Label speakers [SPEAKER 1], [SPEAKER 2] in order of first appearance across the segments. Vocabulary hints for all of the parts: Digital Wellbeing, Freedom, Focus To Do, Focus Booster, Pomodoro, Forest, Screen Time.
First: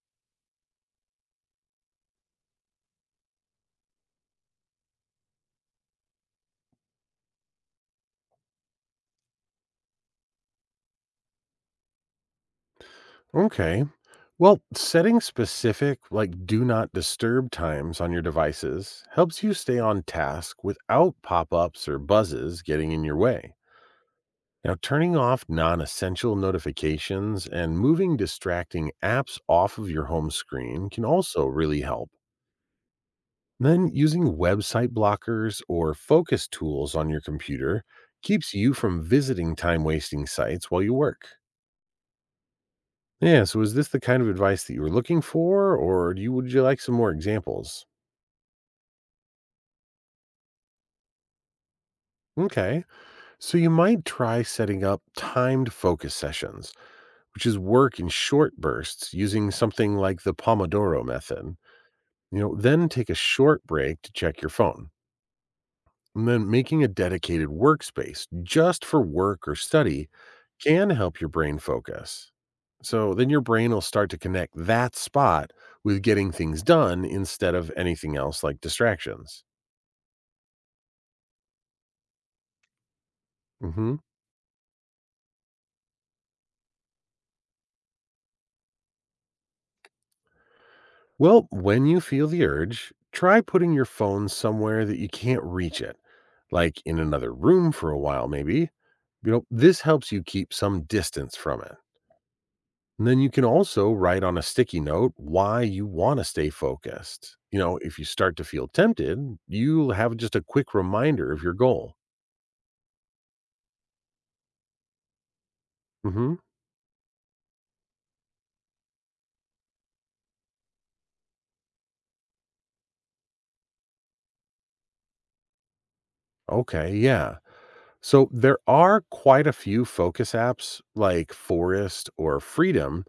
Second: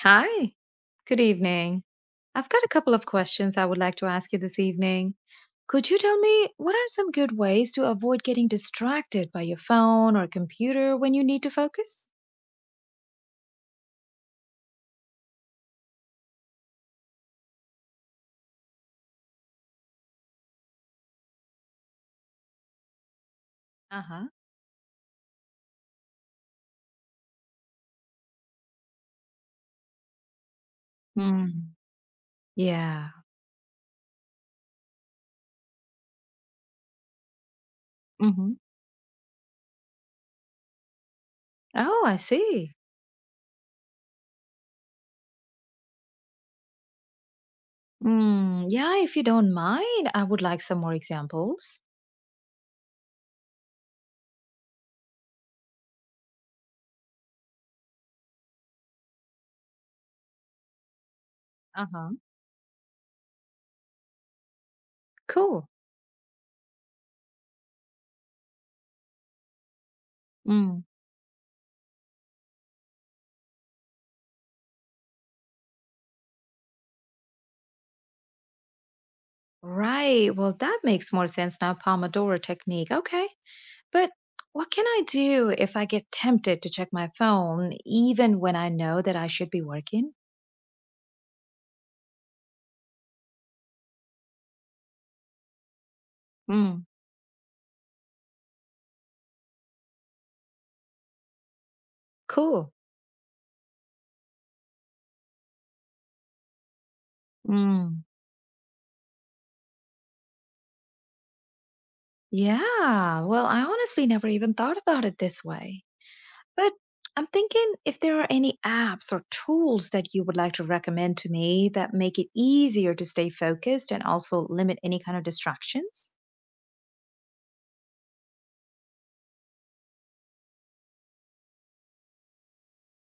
[SPEAKER 1] Hi, good evening. I've got a couple of questions I would like to ask you this evening. Could you tell me what are some good ways to avoid getting distracted by your phone or computer when you need to focus?
[SPEAKER 2] Okay. Well, setting specific, like do not disturb times on your devices helps you stay on task without pop ups or buzzes getting in your way.
[SPEAKER 1] Uh-huh.
[SPEAKER 2] Now, turning off non essential notifications and moving distracting apps off of your home screen can also
[SPEAKER 1] Mm.
[SPEAKER 2] really help.
[SPEAKER 1] Yeah.
[SPEAKER 2] Then, using website blockers or focus tools on your computer
[SPEAKER 1] Hmm.
[SPEAKER 2] keeps you from visiting time wasting sites while you work.
[SPEAKER 1] Oh, I see.
[SPEAKER 2] Yeah, so is this the kind of advice that you were looking for, or would you like some more examples?
[SPEAKER 1] Mm. Yeah, if you don't mind, I would like some more examples.
[SPEAKER 2] Okay, so you might try setting up timed focus sessions, which is work in short bursts using something like the Pomodoro method.
[SPEAKER 1] Uh-huh.
[SPEAKER 2] You know, then take a short break to check your phone.
[SPEAKER 1] Cool.
[SPEAKER 2] And then making a dedicated workspace just for work or study
[SPEAKER 1] Mm.
[SPEAKER 2] can help your brain focus. So then your brain will start to connect that spot with getting things done instead of anything else like distractions.
[SPEAKER 1] Right. Well, that makes more sense now. Pomodoro technique. Okay.
[SPEAKER 2] Hmm.
[SPEAKER 1] But what can I do if I get tempted to check my phone even when I know that I should be working?
[SPEAKER 2] Well, when you feel the urge, try putting your phone somewhere that you can't reach it,
[SPEAKER 1] Mm.
[SPEAKER 2] like in another room for a while, maybe. You know, this helps you keep some distance from it.
[SPEAKER 1] Cool.
[SPEAKER 2] And then you can also write on a sticky note why you want to stay focused. You know, if
[SPEAKER 1] Mm.
[SPEAKER 2] you start to feel tempted, you'll have just a quick reminder of your goal.
[SPEAKER 1] Yeah, well, I honestly never even thought about it this way.
[SPEAKER 2] Hmm.
[SPEAKER 1] But I'm thinking if there are any apps or tools that you would like to recommend to me that make it easier to stay focused and also limit any kind of distractions.
[SPEAKER 2] Okay, yeah. So there are quite a few focus apps like Forest or Freedom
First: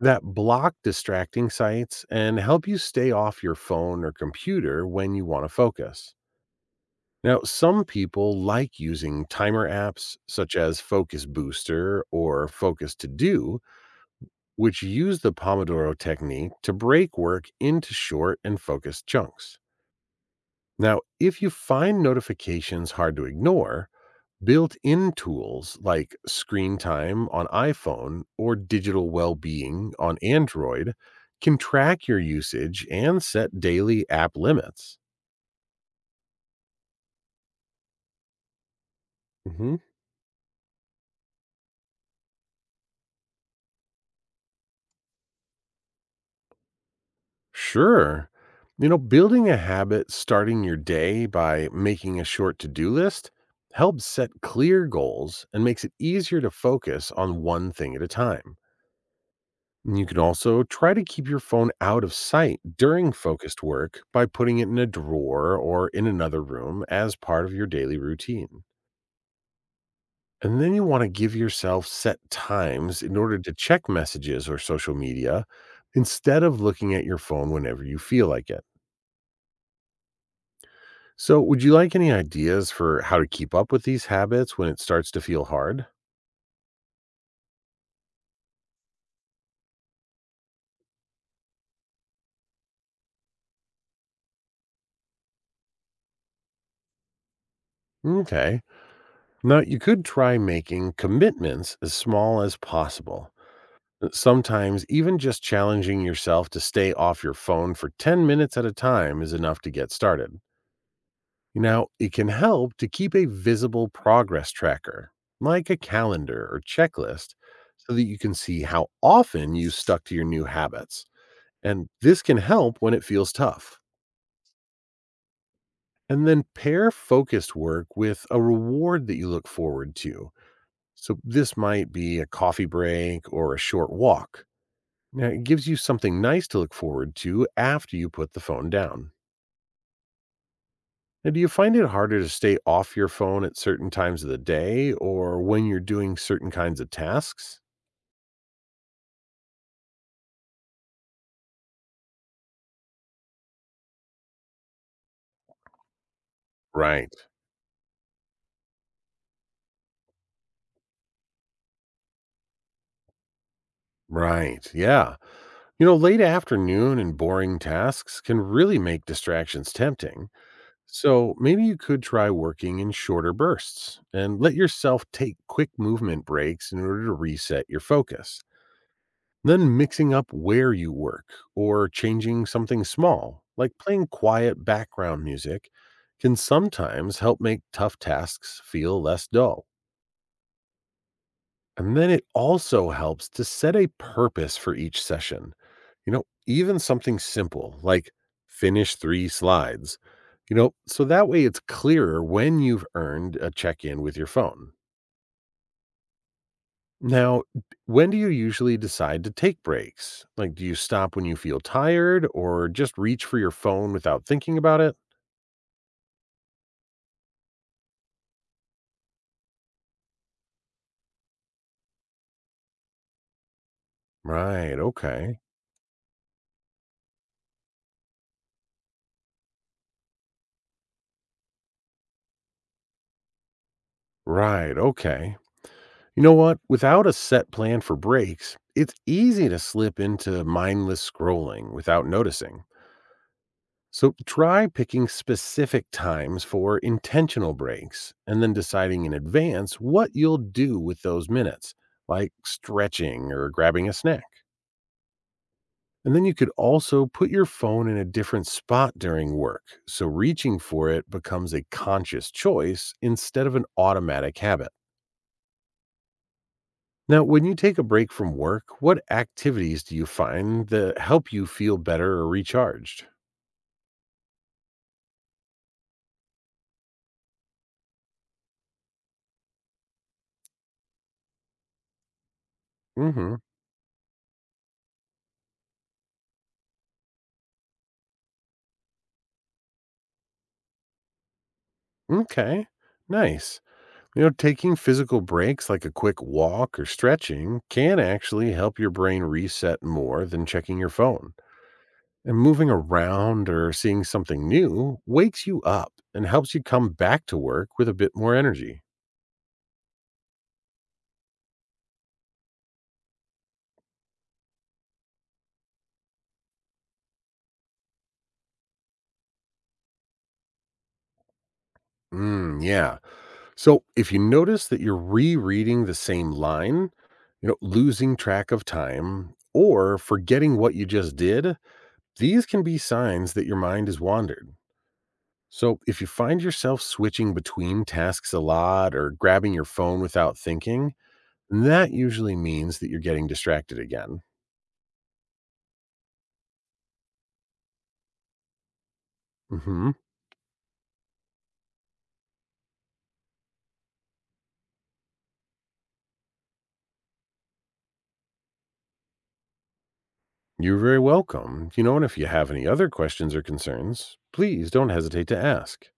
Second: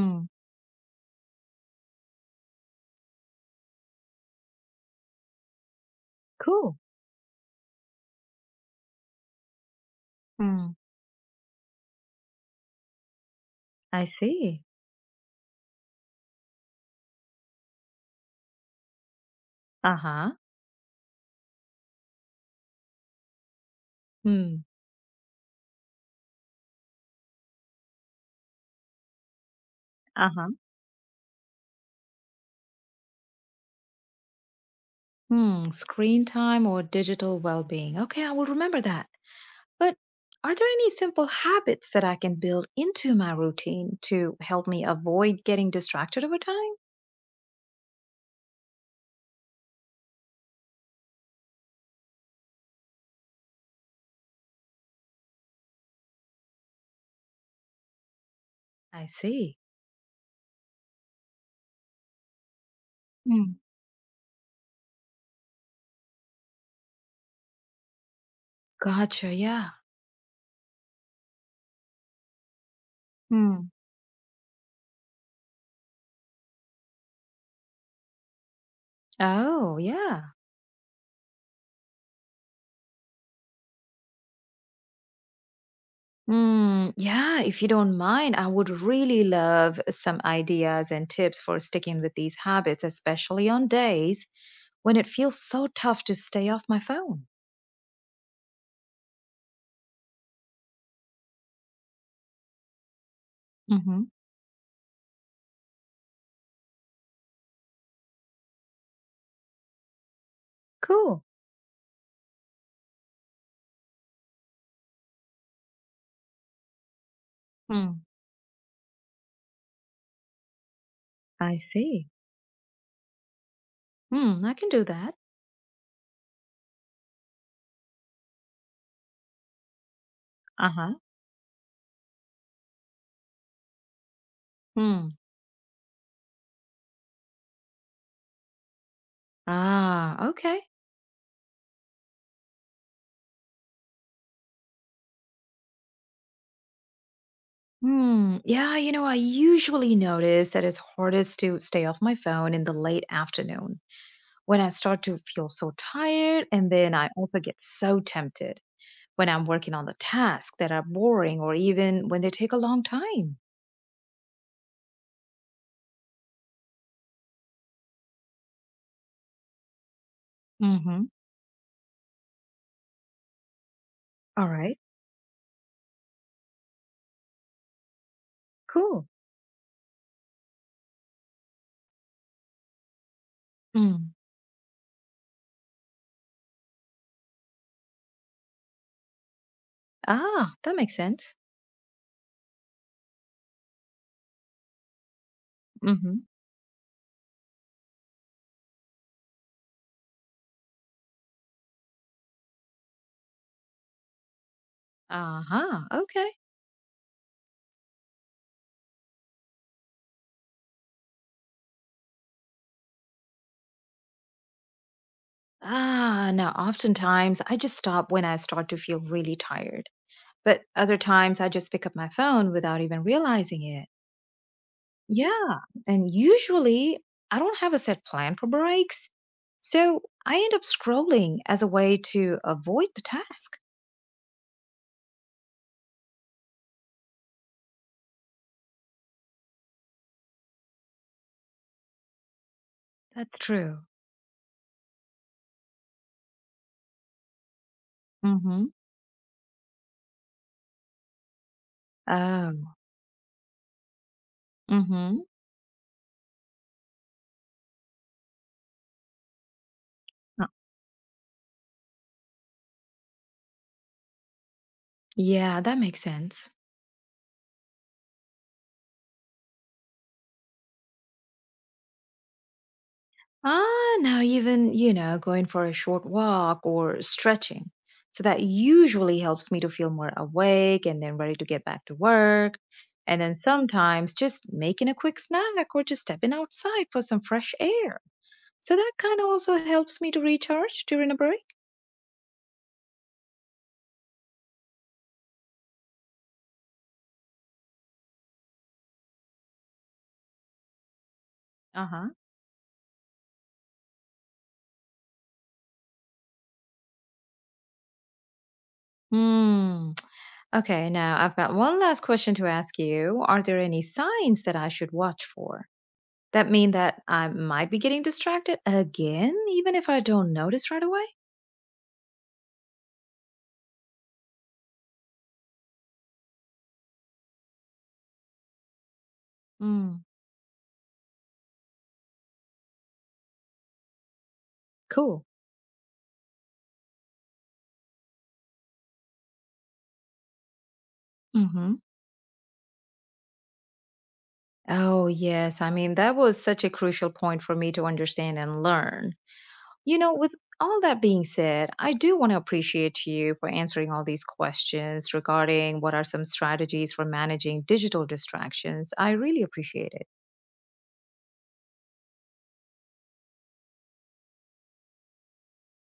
[SPEAKER 2] that block distracting sites and help you stay off your phone or computer when you want to focus.
[SPEAKER 1] Cool.
[SPEAKER 2] Now, some people like using timer apps such
[SPEAKER 1] Mm.
[SPEAKER 2] as Focus Booster or Focus To Do,
[SPEAKER 1] I see.
[SPEAKER 2] which use the Pomodoro technique to break work into short and focused chunks.
[SPEAKER 1] Uh huh.
[SPEAKER 2] Now, if you find notifications hard to ignore,
[SPEAKER 1] Hmm.
[SPEAKER 2] built-in tools like Screen Time on iPhone or Digital Wellbeing on
[SPEAKER 1] Uh huh.
[SPEAKER 2] Android can track your usage and set daily app limits.
[SPEAKER 1] Hmm, screen time or digital well-being. Okay, I will remember that.
[SPEAKER 2] Hmm.
[SPEAKER 1] But are there any simple habits that I can build into my routine to help me avoid getting distracted over time?
[SPEAKER 2] Sure. You know, building a habit starting your day by making a short to do list helps set clear goals and makes it easier to focus on one thing at a time.
[SPEAKER 1] I see.
[SPEAKER 2] And you can also try to keep your phone out of sight during
[SPEAKER 1] Mm.
[SPEAKER 2] focused work by putting it in a drawer or in another room as part of your daily routine.
[SPEAKER 1] Gotcha, yeah.
[SPEAKER 2] And then you want to give yourself set times in order to
[SPEAKER 1] Hmm.
[SPEAKER 2] check messages or social media instead of looking at your phone whenever you feel like it.
[SPEAKER 1] Oh, yeah.
[SPEAKER 2] So, would you like any ideas for how to keep up with these habits when it starts to feel hard?
[SPEAKER 1] Mm, yeah, if you don't mind, I would really love some ideas and tips for sticking with these habits, especially on days when it feels so tough to stay off my phone.
[SPEAKER 2] Okay. Now, you could try making commitments as small as possible.
[SPEAKER 1] Mm-hmm.
[SPEAKER 2] Sometimes, even just challenging yourself to stay off your phone for 10 minutes at a time is enough to get started.
[SPEAKER 1] Cool.
[SPEAKER 2] Now, it can help to keep a visible progress tracker, like a calendar or checklist, so that
[SPEAKER 1] Mm.
[SPEAKER 2] you can see how often you stuck to your new habits.
[SPEAKER 1] I
[SPEAKER 2] And
[SPEAKER 1] see.
[SPEAKER 2] this can help when it feels tough.
[SPEAKER 1] Hmm, I can do that.
[SPEAKER 2] And then pair focused work with a reward that you look forward to.
[SPEAKER 1] Uh-huh.
[SPEAKER 2] So, this might be a coffee break or a short walk.
[SPEAKER 1] Hmm.
[SPEAKER 2] Now, it gives you something nice to look forward to after you put the phone down.
[SPEAKER 1] Ah, okay.
[SPEAKER 2] Now, do you find it harder to stay off your phone at certain times of the day or when you're doing certain kinds of tasks?
[SPEAKER 1] Hmm. Yeah, I usually notice that it's hardest to stay off my phone in the late afternoon when I start to feel so tired and then I
[SPEAKER 2] Right,
[SPEAKER 1] also get so tempted. When I'm working on the tasks that are boring or even when they take a long time.
[SPEAKER 2] right. Yeah. You know, late afternoon and boring tasks can really make distractions tempting.
[SPEAKER 1] Mm-hmm.
[SPEAKER 2] So maybe you could try working in shorter bursts and
[SPEAKER 1] All
[SPEAKER 2] let
[SPEAKER 1] right,
[SPEAKER 2] yourself take quick movement breaks in order to reset your focus.
[SPEAKER 1] cool.
[SPEAKER 2] Then mixing up where you work or changing something small, like playing
[SPEAKER 1] Mm.
[SPEAKER 2] quiet background music, can sometimes help make tough tasks feel less dull.
[SPEAKER 1] Ah, that makes sense.
[SPEAKER 2] And then it also helps to set a purpose for each session.
[SPEAKER 1] Mm-hmm.
[SPEAKER 2] Even something simple like finish three slides, so that way it's clearer when you've earned a check in with your phone.
[SPEAKER 1] Uh-huh. Okay.
[SPEAKER 2] Now, when do you usually decide to take breaks? Like, do you stop when you feel tired or just reach for your phone without thinking about it?
[SPEAKER 1] Ah, now oftentimes I just stop when I start to feel really tired. But other times I just pick up my phone without even realizing it.
[SPEAKER 2] Right. Okay.
[SPEAKER 1] Yeah. And usually I don't have a set plan for breaks. So I end up scrolling as a way to avoid the task.
[SPEAKER 2] Right. Okay. You know what? Without a set plan for breaks, it's easy to slip into mindless scrolling without noticing.
[SPEAKER 1] That's true.
[SPEAKER 2] So try picking specific times for intentional breaks and then
[SPEAKER 1] Mm-hmm.
[SPEAKER 2] deciding in advance what you'll do with those minutes, like
[SPEAKER 1] Oh.
[SPEAKER 2] stretching or grabbing a snack.
[SPEAKER 1] Mm-hmm.
[SPEAKER 2] And then you could also put your phone in a different spot during work, so
[SPEAKER 1] Uh,
[SPEAKER 2] reaching for it becomes a conscious choice instead of an automatic habit.
[SPEAKER 1] yeah, that makes sense.
[SPEAKER 2] Now, when you take a break from work, what activities do you find that help you feel better or recharged?
[SPEAKER 1] Ah, now even, going for a short walk or stretching. So that usually helps me to feel more awake and then ready to get back to work. And then
[SPEAKER 2] Mhm.
[SPEAKER 1] sometimes just making a quick snack or just stepping outside for some fresh air. So that kind of also helps me to recharge during a break.
[SPEAKER 2] Okay. Nice. You know, taking physical breaks like a quick walk or stretching can actually help your brain reset more than checking your phone.
[SPEAKER 1] Uh huh.
[SPEAKER 2] And moving around or seeing something new wakes you up and helps you come back to work with a bit more energy.
[SPEAKER 1] Hmm. Okay, now I've got one last question to ask you. Are there any signs that I should watch for that mean that I might be getting distracted again, even if I don't notice right away?
[SPEAKER 2] Mm, yeah. So if you notice that you're rereading the same line, you know, losing track of time or
[SPEAKER 1] Mm.
[SPEAKER 2] forgetting what you just did, these can be signs that your mind has wandered.
[SPEAKER 1] Cool.
[SPEAKER 2] So if you find yourself switching between tasks a lot or grabbing your phone without thinking,
[SPEAKER 1] Hmm.
[SPEAKER 2] that usually means that you're getting distracted again.
[SPEAKER 1] Oh, yes. I mean, that was such a crucial point for me to understand and learn.
[SPEAKER 2] Mhm.
[SPEAKER 1] With all that being said, I do want to appreciate you for answering all these questions regarding what are some strategies for managing digital distractions. I really appreciate it.
[SPEAKER 2] You're very welcome. You know, and if you have any other questions or concerns, please don't hesitate to ask.